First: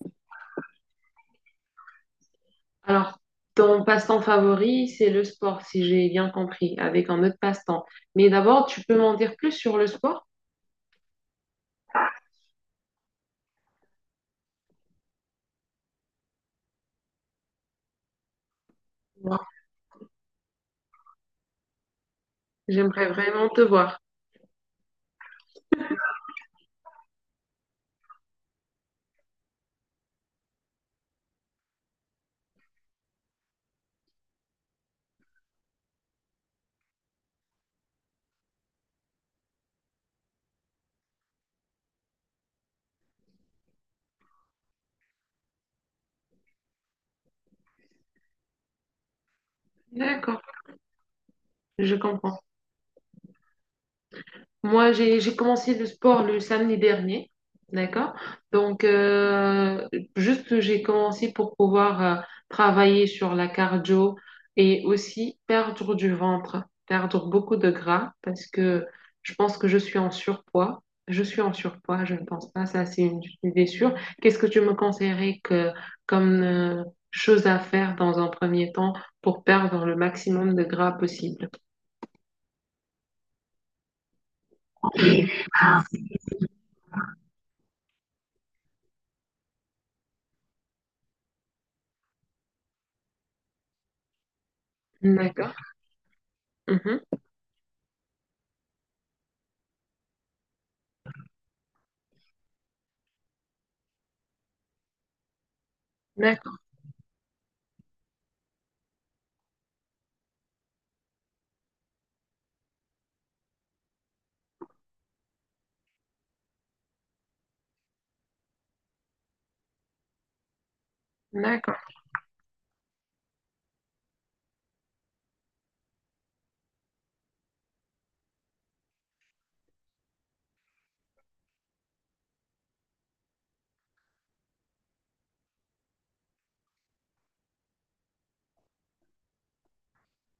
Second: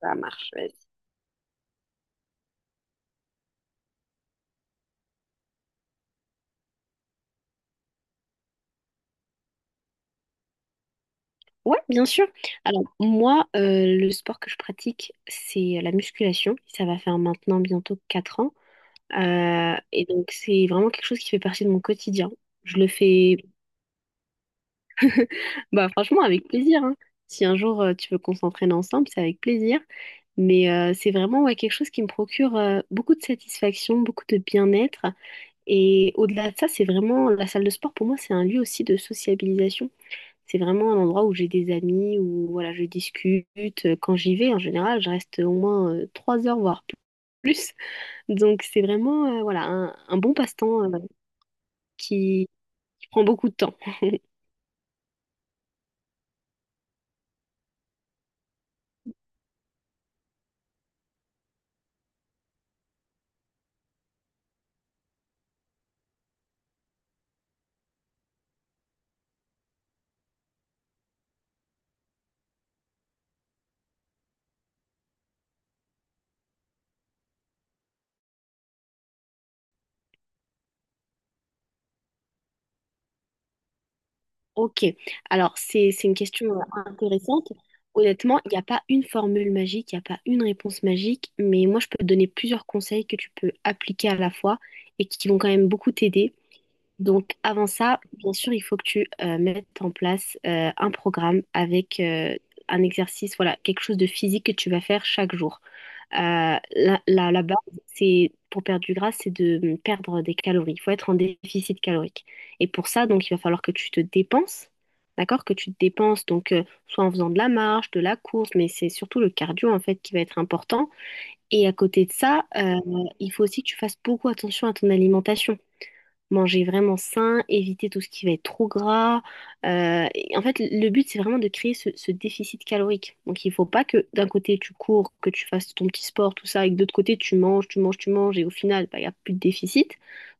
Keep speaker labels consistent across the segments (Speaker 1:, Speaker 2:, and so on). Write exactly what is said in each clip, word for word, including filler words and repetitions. Speaker 1: Ça marche, vas-y.
Speaker 2: Alors, ton passe-temps favori, c'est le sport, si j'ai bien compris, avec un autre passe-temps. Mais d'abord, tu peux m'en dire plus sur le sport?
Speaker 1: Ouais, bien sûr. Alors, moi, euh, le sport que je pratique, c'est la musculation. Ça va faire maintenant bientôt quatre ans.
Speaker 2: Moi,
Speaker 1: Euh, et donc, c'est vraiment quelque chose qui fait partie de mon quotidien. Je le
Speaker 2: j'aimerais
Speaker 1: fais,
Speaker 2: vraiment te voir.
Speaker 1: bah, franchement, avec plaisir, hein. Si un jour, euh, tu veux qu'on s'entraîne ensemble, c'est avec plaisir. Mais euh, c'est vraiment ouais, quelque chose qui me procure euh, beaucoup de satisfaction, beaucoup de bien-être. Et au-delà de ça, c'est vraiment la salle de sport, pour moi, c'est un lieu aussi de sociabilisation. C'est vraiment un endroit où j'ai des amis, où voilà, je discute. Quand j'y vais, en général, je reste au moins euh, trois heures, voire pl- plus. Donc c'est vraiment euh, voilà, un, un bon
Speaker 2: D'accord,
Speaker 1: passe-temps euh,
Speaker 2: je comprends.
Speaker 1: qui, qui prend beaucoup de temps.
Speaker 2: Moi, j'ai j'ai commencé le sport le samedi dernier, d'accord? Donc, euh, juste j'ai commencé pour pouvoir euh, travailler sur la cardio et aussi perdre du ventre, perdre beaucoup de gras parce que je pense que je suis en surpoids. Je suis en surpoids, je ne pense pas, ça c'est une idée sûre. Qu'est-ce que tu me conseillerais que, comme euh, chose à faire dans un premier temps pour perdre le maximum de gras possible?
Speaker 1: Ok, alors c'est c'est une question euh, intéressante. Honnêtement, il n'y a pas une formule magique, il n'y a pas une réponse magique, mais moi je peux te donner plusieurs conseils que tu peux appliquer à la fois et qui vont quand
Speaker 2: D'accord.
Speaker 1: même beaucoup t'aider.
Speaker 2: Mhm.
Speaker 1: Donc, avant ça, bien sûr, il faut que tu euh, mettes en place euh, un programme avec euh, un exercice, voilà, quelque chose de physique que tu vas faire chaque jour.
Speaker 2: D'accord,
Speaker 1: Euh, la, la- la base, c'est pour perdre du gras, c'est de hum, perdre des calories. Il faut être en déficit calorique. Et pour ça, donc, il va falloir que tu te dépenses, d'accord? Que tu te dépenses, donc, euh, soit en faisant de la marche, de la course, mais c'est surtout le cardio, en fait, qui va être important. Et à
Speaker 2: d'accord,
Speaker 1: côté de ça, euh, il faut aussi que tu fasses beaucoup attention à ton alimentation, manger vraiment sain, éviter tout ce qui va être trop gras. Euh, et en fait, le but, c'est vraiment de créer ce, ce déficit calorique. Donc, il faut pas que d'un côté, tu cours, que tu fasses ton petit sport, tout ça, et que de l'autre côté, tu manges, tu manges, tu manges, et au final, bah, il n'y a plus de déficit.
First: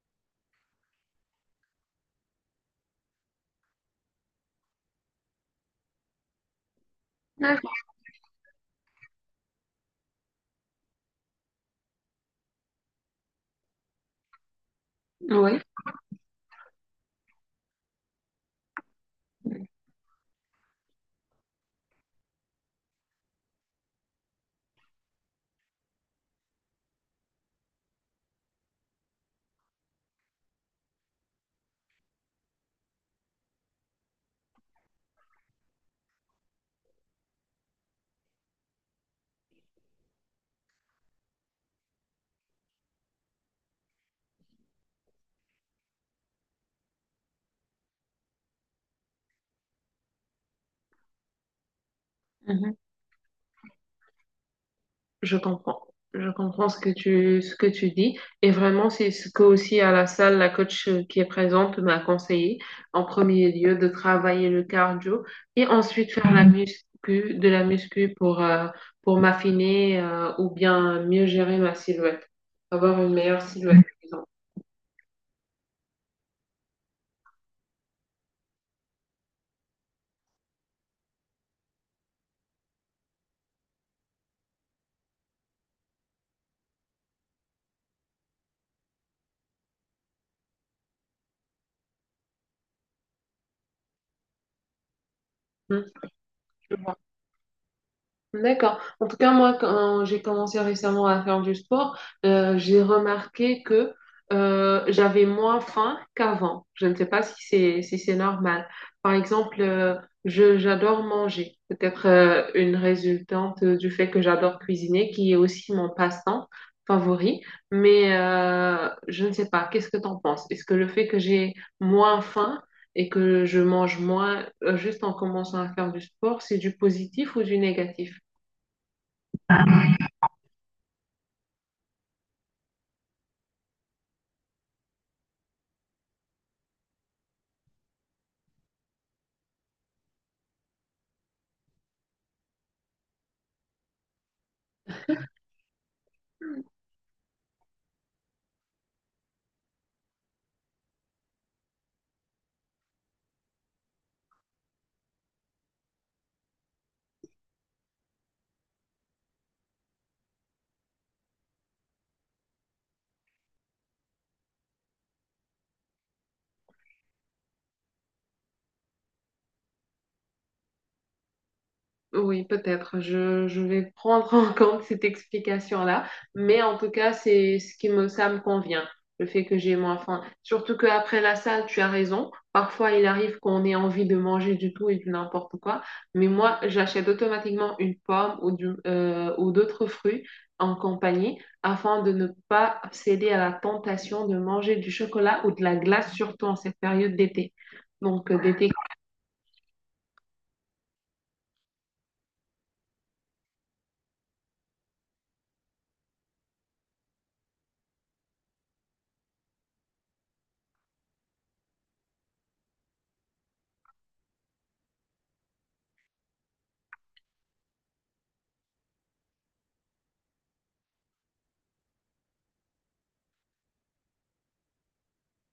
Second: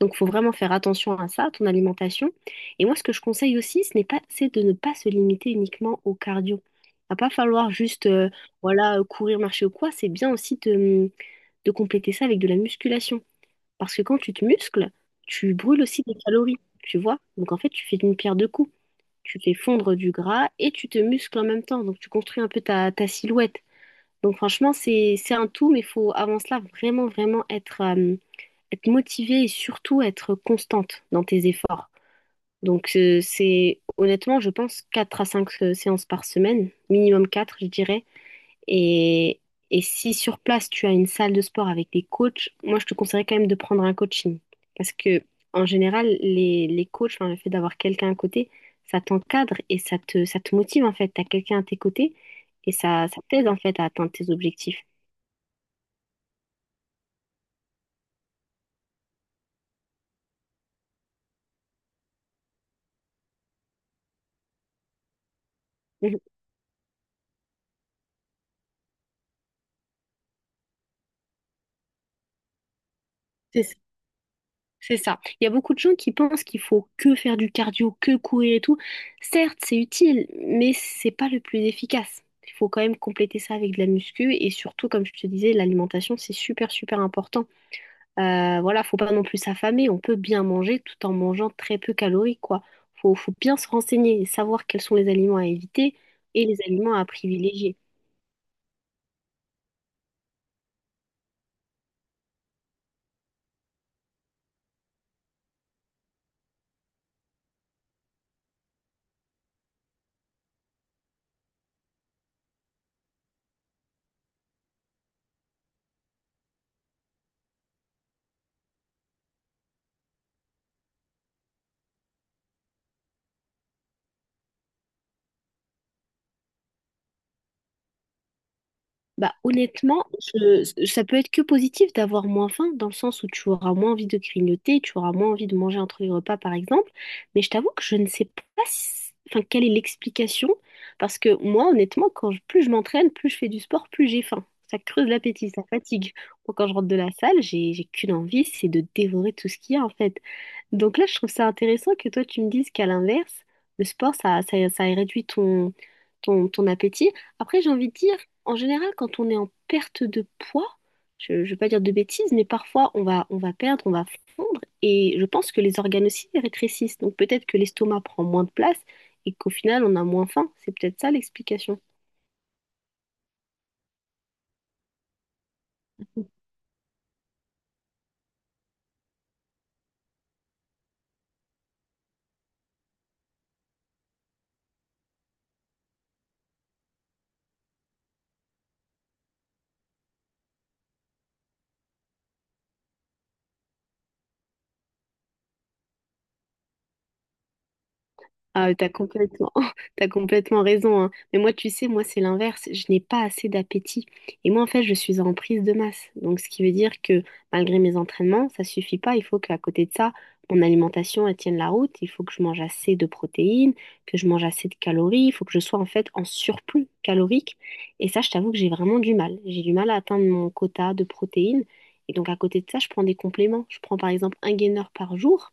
Speaker 1: Donc, il faut vraiment faire attention à ça, à ton alimentation. Et moi, ce que je conseille aussi, ce n'est pas, c'est de ne pas se limiter uniquement au cardio. Il va pas falloir
Speaker 2: d'accord.
Speaker 1: juste, euh, voilà, courir, marcher ou quoi. C'est bien aussi de de compléter ça avec de la musculation. Parce que quand tu te muscles, tu
Speaker 2: Oui.
Speaker 1: brûles aussi des calories, tu vois. Donc en fait, tu fais une pierre deux coups. Tu fais fondre du gras et tu te muscles en même temps. Donc tu construis un peu ta, ta silhouette. Donc franchement, c'est, c'est un tout, mais il faut avant cela vraiment, vraiment être, euh, être motivé et surtout être constante dans tes efforts. Donc euh, c'est honnêtement, je pense, quatre à cinq euh, séances par semaine, minimum quatre, je dirais. Et, et si sur place tu as une salle de sport avec des coachs, moi je te conseillerais quand même de prendre un coaching. Parce que en général, les, les coachs, enfin, le fait d'avoir quelqu'un à côté, ça t'encadre et ça te, ça te motive en fait. Tu as quelqu'un à tes côtés et
Speaker 2: Mhm.
Speaker 1: ça, ça t'aide en fait à atteindre tes objectifs.
Speaker 2: Je comprends. Je comprends ce que tu, ce que tu dis. Et vraiment, c'est ce que aussi à la salle, la coach euh, qui est présente m'a conseillé, en premier lieu, de travailler le cardio et ensuite faire la muscu, de la muscu pour, euh, pour m'affiner euh, ou bien mieux gérer ma silhouette, avoir une meilleure
Speaker 1: Mhm.
Speaker 2: silhouette, disons.
Speaker 1: C'est ça. Il y a beaucoup de gens qui pensent qu'il faut que faire du cardio, que courir et tout. Certes, c'est utile, mais c'est pas le plus efficace. Il faut quand même compléter ça avec de la muscu et surtout, comme je te disais, l'alimentation, c'est super, super important. Euh, voilà, faut pas non plus s'affamer. On peut bien manger tout en mangeant très peu calorique, quoi. Faut, faut bien se renseigner et savoir quels sont les aliments à éviter et les
Speaker 2: Je
Speaker 1: aliments
Speaker 2: vois.
Speaker 1: à privilégier.
Speaker 2: D'accord. En tout cas, moi, quand j'ai commencé récemment à faire du sport, euh, j'ai remarqué que euh, j'avais moins faim qu'avant. Je ne sais pas si c'est si c'est normal. Par exemple, euh, je j'adore manger. Peut-être euh, une résultante du fait que j'adore cuisiner, qui est aussi mon passe-temps favori. Mais euh, je ne sais pas. Qu'est-ce que t'en penses? Est-ce que le fait que j'ai moins faim et que je mange moins, euh, juste en commençant à faire du sport, c'est du positif ou du négatif?
Speaker 1: Bah, honnêtement, je- ça peut être que positif d'avoir moins faim, dans le sens où tu auras moins envie de grignoter, tu auras moins envie de manger entre les repas, par exemple. Mais je t'avoue que je ne sais pas si- enfin, quelle est l'explication, parce que moi, honnêtement, quand je- plus je m'entraîne, plus je fais du sport, plus j'ai faim. Ça creuse l'appétit, ça fatigue. Moi, quand je rentre de la salle, j'ai, j'ai qu'une envie, c'est de dévorer tout ce qu'il y a, en fait. Donc là, je trouve ça intéressant que toi, tu me dises qu'à l'inverse, le sport, ça, ça, ça réduit ton, ton, ton appétit. Après, j'ai envie de dire, en général, quand on est en perte de poids, je ne vais pas dire de bêtises, mais parfois on va, on va perdre, on va fondre, et je pense que les organes aussi rétrécissent. Donc peut-être que l'estomac prend moins de place et qu'au final, on a moins faim. C'est peut-être ça l'explication.
Speaker 2: Oui, peut-être. Je, je vais prendre en compte cette explication-là. Mais en tout cas, c'est ce qui me, ça me convient, le fait que j'ai moins faim. Surtout qu'après la salle, tu as raison. Parfois, il arrive qu'on ait envie de manger du tout et du n'importe quoi. Mais moi, j'achète automatiquement une pomme ou, du- euh, ou d'autres fruits en compagnie afin de ne pas céder à la tentation de manger du chocolat ou de la glace, surtout en cette période d'été. Donc, euh, d'été.
Speaker 1: Ah, t'as complètement, t'as complètement raison, hein. Mais moi, tu sais, moi, c'est l'inverse. Je n'ai pas assez d'appétit. Et moi, en fait, je suis en prise de masse. Donc, ce qui veut dire que malgré mes entraînements, ça suffit pas. Il faut qu'à côté de ça, mon alimentation, elle tienne la route. Il faut que je mange assez de protéines, que je mange assez de calories. Il faut que je sois, en fait, en surplus calorique. Et ça, je t'avoue que j'ai vraiment du mal. J'ai du mal à atteindre mon quota de protéines. Et donc, à côté de ça, je prends des compléments. Je prends, par exemple, un gainer par jour.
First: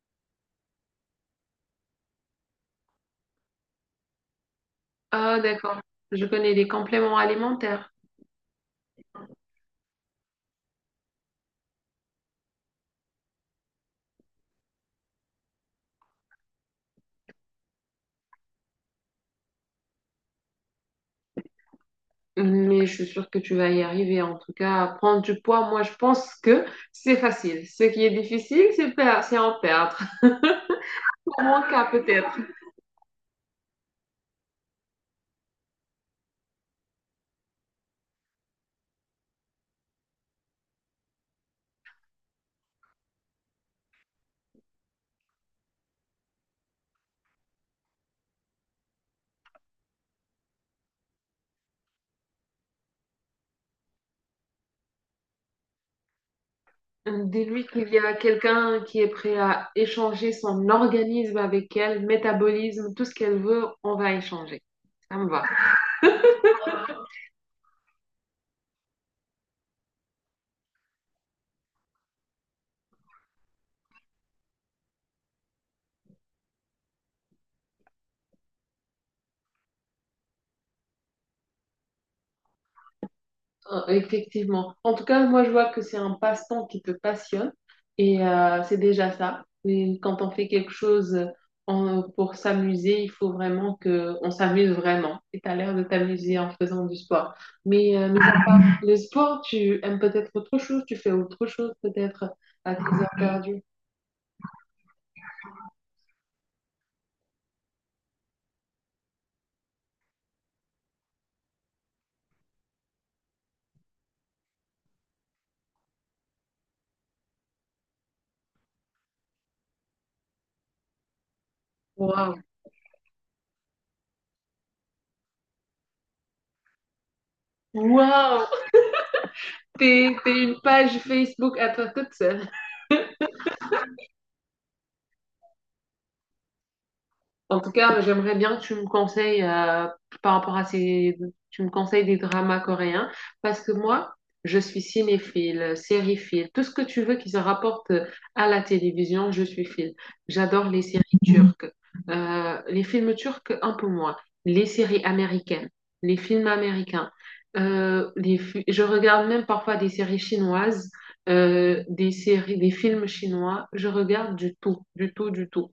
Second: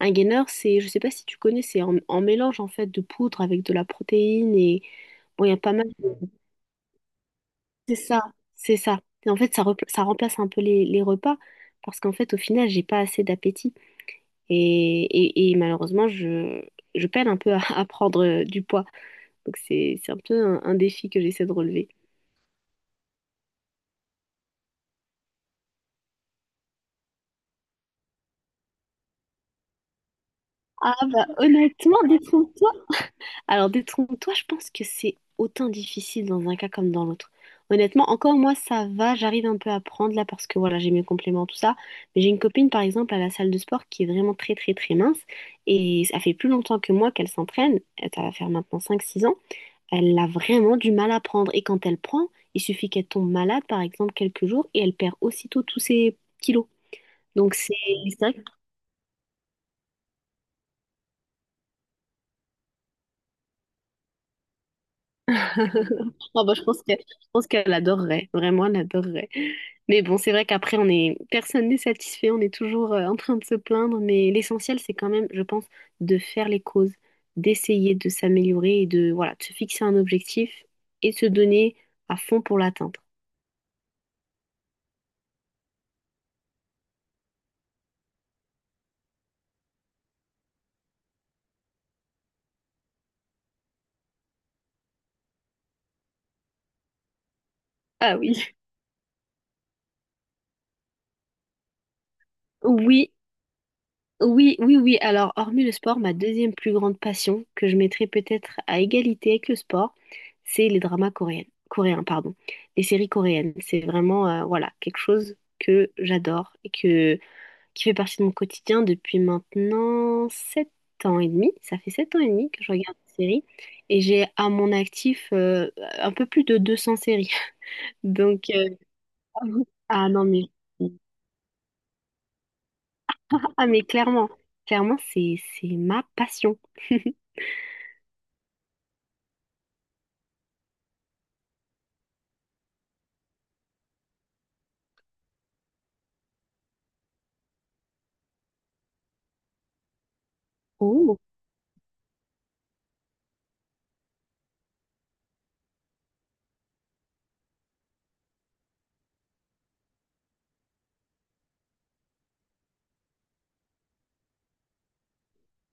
Speaker 1: Un gainer, c'est, je sais pas si tu connais, c'est en, en mélange en fait de poudre avec de la protéine et
Speaker 2: Ah,
Speaker 1: bon, il y a pas
Speaker 2: d'accord.
Speaker 1: mal.
Speaker 2: Je connais des compléments alimentaires.
Speaker 1: C'est ça, c'est ça. Et en fait, ça, repla- ça remplace un peu les, les repas parce qu'en fait, au final, j'ai pas assez d'appétit et, et- et malheureusement, je, je peine un peu à, à prendre euh, du poids. Donc c'est, c'est un peu un, un défi que j'essaie de relever.
Speaker 2: Mais je suis sûre que tu vas y arriver. En tout cas, prendre du poids, moi, je pense que c'est facile. Ce qui est difficile, c'est per- c'est en perdre.
Speaker 1: Ah bah
Speaker 2: Pour mon cas,
Speaker 1: honnêtement,
Speaker 2: peut-être.
Speaker 1: alors, détrompe-toi, je pense que c'est autant difficile dans un cas comme dans l'autre. Honnêtement, encore moi, ça va, j'arrive un peu à prendre là parce que voilà, j'ai mes compléments, tout ça. Mais j'ai une copine, par exemple, à la salle de sport qui est vraiment très, très, très mince. Et ça fait plus longtemps que moi qu'elle s'entraîne. Elle- Ça va faire maintenant cinq, six ans. Elle a vraiment du mal à prendre. Et quand elle prend, il suffit qu'elle tombe malade, par exemple, quelques jours, et elle perd aussitôt tous ses kilos. Donc,
Speaker 2: Dis-lui
Speaker 1: c'est
Speaker 2: qu'il y a
Speaker 1: c'est vrai.
Speaker 2: quelqu'un qui est prêt à échanger son organisme avec elle, métabolisme, tout ce qu'elle veut, on va échanger. Ça me va.
Speaker 1: Ah bah, je pense que, je pense qu'elle adorerait, vraiment, elle adorerait. Mais bon, c'est vrai qu'après, on est, personne n'est satisfait, on est toujours euh, en train de se plaindre, mais l'essentiel, c'est quand même, je pense, de faire les causes, d'essayer de s'améliorer et de, voilà, de se fixer un objectif et de se donner à fond pour l'atteindre.
Speaker 2: Euh, Effectivement. En tout cas, moi, je vois que c'est un passe-temps qui te passionne et euh, c'est déjà ça. Mais quand on fait quelque chose euh, en- pour s'amuser, il faut vraiment que on s'amuse vraiment. Et tu as l'air de t'amuser en faisant du sport. Mais euh,
Speaker 1: Ah
Speaker 2: mis à
Speaker 1: oui.
Speaker 2: part le sport, tu aimes peut-être autre chose, tu fais autre chose peut-être à tes heures
Speaker 1: Oui,
Speaker 2: perdues.
Speaker 1: oui, oui, oui. Alors, hormis le sport, ma deuxième plus grande passion, que je mettrais peut-être à égalité avec le sport, c'est les dramas coréens, coréens, pardon, les séries coréennes. C'est vraiment, euh, voilà, quelque chose que j'adore et que, qui fait partie de mon quotidien depuis maintenant sept ans et demi. Ça fait sept ans et
Speaker 2: Waouh!
Speaker 1: demi que je regarde des séries et j'ai à mon actif euh, un peu plus de deux cents séries.
Speaker 2: Waouh!
Speaker 1: Donc, euh, ah
Speaker 2: T'es,
Speaker 1: non,
Speaker 2: t'es
Speaker 1: mais,
Speaker 2: une page Facebook à toi toute seule.
Speaker 1: ah, mais clairement, clairement, c'est, c'est ma passion.
Speaker 2: En tout cas, j'aimerais bien que tu me conseilles euh, par rapport à ces, tu me conseilles des dramas coréens parce que moi, je suis cinéphile, sériephile, tout ce que tu veux qui se rapporte à la télévision, je suis file. J'adore les séries
Speaker 1: Oh.
Speaker 2: turques. Euh, les films turcs un peu moins, les séries américaines, les films américains. Euh, les fi- je regarde même parfois des séries chinoises, euh, des séries, des films chinois. Je regarde du tout, du tout, du tout.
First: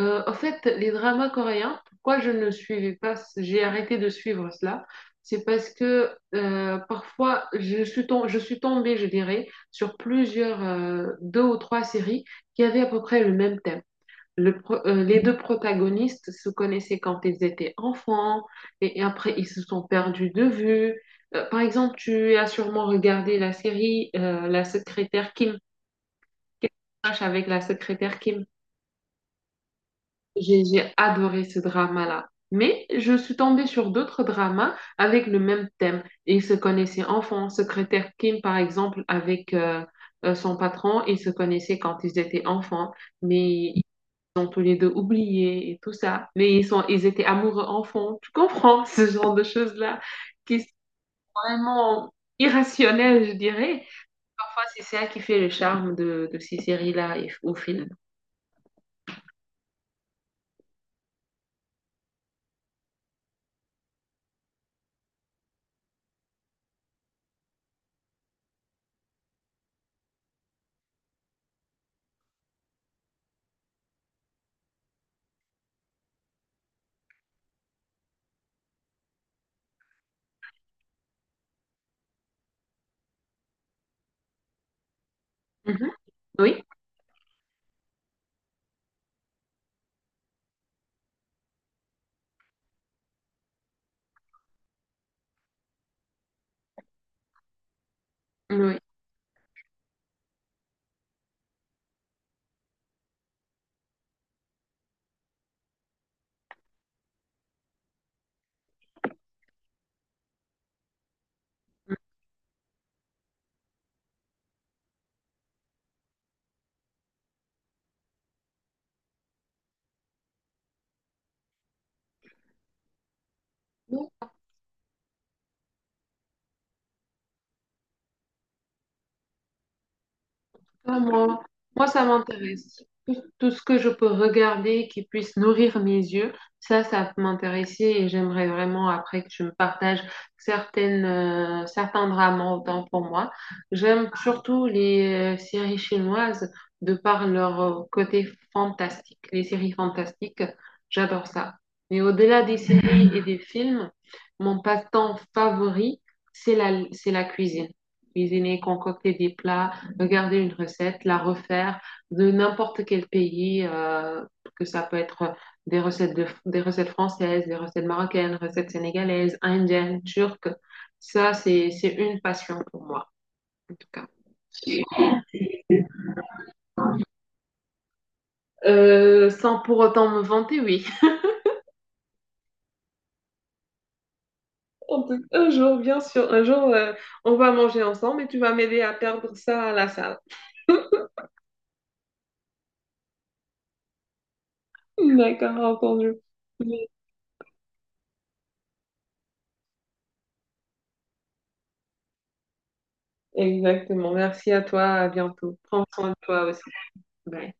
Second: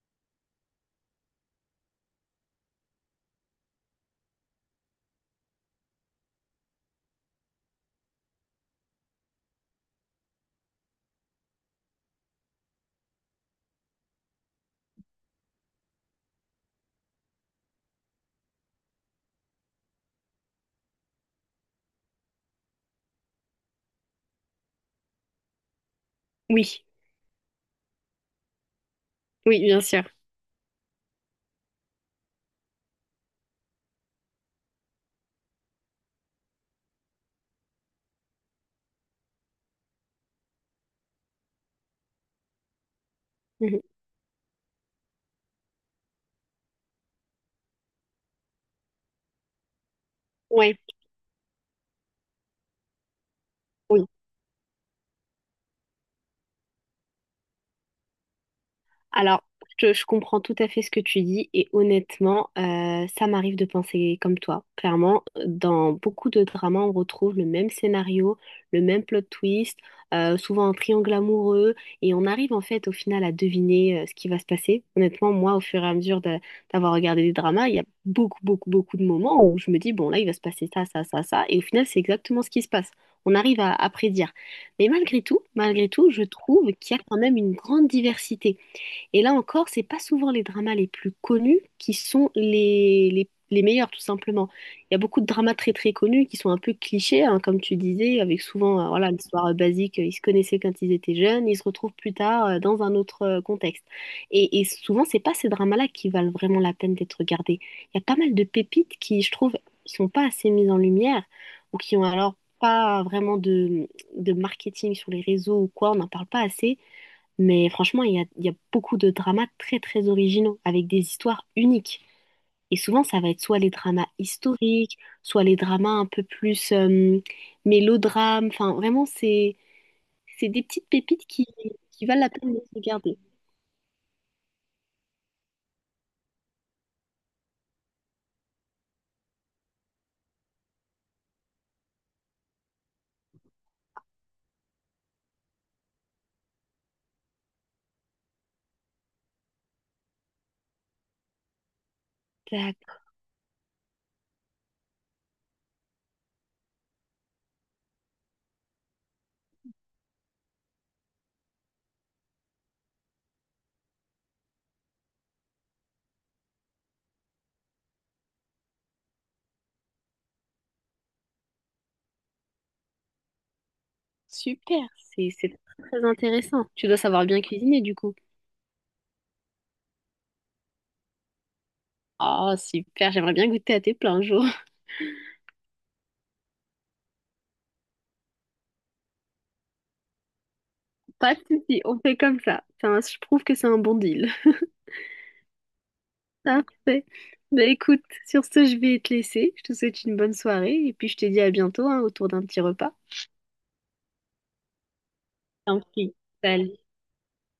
Speaker 2: Euh, en fait, les dramas coréens, pourquoi je ne suivais pas, j'ai arrêté de suivre cela, c'est parce que euh, parfois je suis tom- je suis tombée, je dirais, sur plusieurs, euh, deux ou trois séries qui avaient à peu près le même thème. Le pro- euh, les deux protagonistes se connaissaient quand ils étaient enfants et, et après ils se sont perdus de vue. Euh, par exemple, tu as sûrement regardé la série euh, La secrétaire Kim, qui
Speaker 1: Oui,
Speaker 2: marche avec la secrétaire Kim.
Speaker 1: oui, bien sûr.
Speaker 2: J'ai j'ai adoré ce drama-là. Mais je suis tombée sur d'autres dramas avec le même thème. Ils se connaissaient enfants. Secrétaire Kim, par exemple, avec euh, euh, son patron, ils se connaissaient quand ils étaient enfants. Mais
Speaker 1: Mhm.
Speaker 2: ils ont tous les deux oublié et tout ça. Mais ils sont, ils étaient amoureux enfants. Tu comprends ce genre de choses-là qui sont
Speaker 1: Ouais,
Speaker 2: vraiment irrationnelles, je dirais.
Speaker 1: oui.
Speaker 2: Parfois, c'est ça qui fait le charme de, de ces séries-là et- ou films.
Speaker 1: Alors, je, je comprends tout à fait ce que tu dis et honnêtement, euh, ça m'arrive de penser comme toi. Clairement, dans beaucoup de dramas, on retrouve le même scénario, le même plot twist, euh, souvent un triangle amoureux et on arrive en fait au final à deviner euh, ce qui va se passer. Honnêtement, moi, au fur et à mesure de- d'avoir regardé des dramas, il y a beaucoup, beaucoup, beaucoup de moments où je me dis, bon, là, il va se passer ça, ça, ça, ça et au final, c'est exactement ce qui se passe. On arrive à à prédire. Mais malgré tout, malgré
Speaker 2: Mhm.
Speaker 1: tout, je
Speaker 2: Oui,
Speaker 1: trouve qu'il y a quand même une grande diversité. Et là encore, c'est pas souvent les dramas les plus connus qui sont les, les, les meilleurs, tout simplement. Il y a beaucoup de dramas très très connus qui sont un peu clichés, hein, comme tu disais, avec
Speaker 2: oui.
Speaker 1: souvent euh, voilà, l'histoire euh, basique, euh, ils se connaissaient quand ils étaient jeunes, ils se retrouvent plus tard euh, dans un autre euh, contexte. Et, et souvent, c'est pas ces dramas-là qui valent vraiment la peine d'être regardés. Il y a pas mal de pépites qui, je trouve, sont pas assez mises en lumière ou qui ont alors pas vraiment de, de marketing sur les réseaux ou quoi, on n'en parle pas assez. Mais franchement, il y a, il y a beaucoup de dramas très très originaux, avec des histoires uniques. Et souvent, ça va être soit les dramas
Speaker 2: Mm.
Speaker 1: historiques, soit les dramas un peu plus euh, mélodrames. Enfin, vraiment, c'est, c'est des petites
Speaker 2: Ah,
Speaker 1: pépites
Speaker 2: moi,
Speaker 1: qui,
Speaker 2: moi, ça
Speaker 1: qui valent la peine de se
Speaker 2: m'intéresse.
Speaker 1: regarder.
Speaker 2: Tout, tout ce que je peux regarder qui puisse nourrir mes yeux, ça, ça peut m'intéresser et j'aimerais vraiment après que tu me partages certaines, euh, certains drames autant pour moi. J'aime surtout les euh, séries chinoises de par leur euh, côté fantastique, les séries fantastiques, j'adore ça. Mais au-delà des
Speaker 1: D'accord,
Speaker 2: séries et des films, mon passe-temps favori, c'est la, c'est la cuisine. Cuisiner, concocter des plats, regarder une recette, la refaire de n'importe quel pays, euh, que ça peut être des recettes, de, des recettes françaises, des recettes marocaines, recettes sénégalaises, indiennes, turques. Ça, c'est, c'est une passion pour moi, en tout cas.
Speaker 1: super, c'est, c'est très intéressant. Tu dois savoir bien cuisiner du coup.
Speaker 2: Euh, sans pour autant me vanter, oui.
Speaker 1: Oh, super, j'aimerais bien goûter à tes plats un jour.
Speaker 2: Un jour, bien sûr, un jour, euh, on va manger ensemble et tu vas m'aider à perdre ça à la salle.
Speaker 1: Pas de souci, on fait comme ça. Ça un- je trouve que c'est un bon deal.
Speaker 2: D'accord, entendu.
Speaker 1: Parfait. Bah écoute, sur ce, je vais te laisser. Je te souhaite une bonne soirée et puis je te dis à bientôt, hein, autour d'un petit repas.
Speaker 2: Exactement. Merci à toi. À bientôt.
Speaker 1: Tant
Speaker 2: Prends soin
Speaker 1: pis.
Speaker 2: de toi aussi.
Speaker 1: Salut.
Speaker 2: Bye.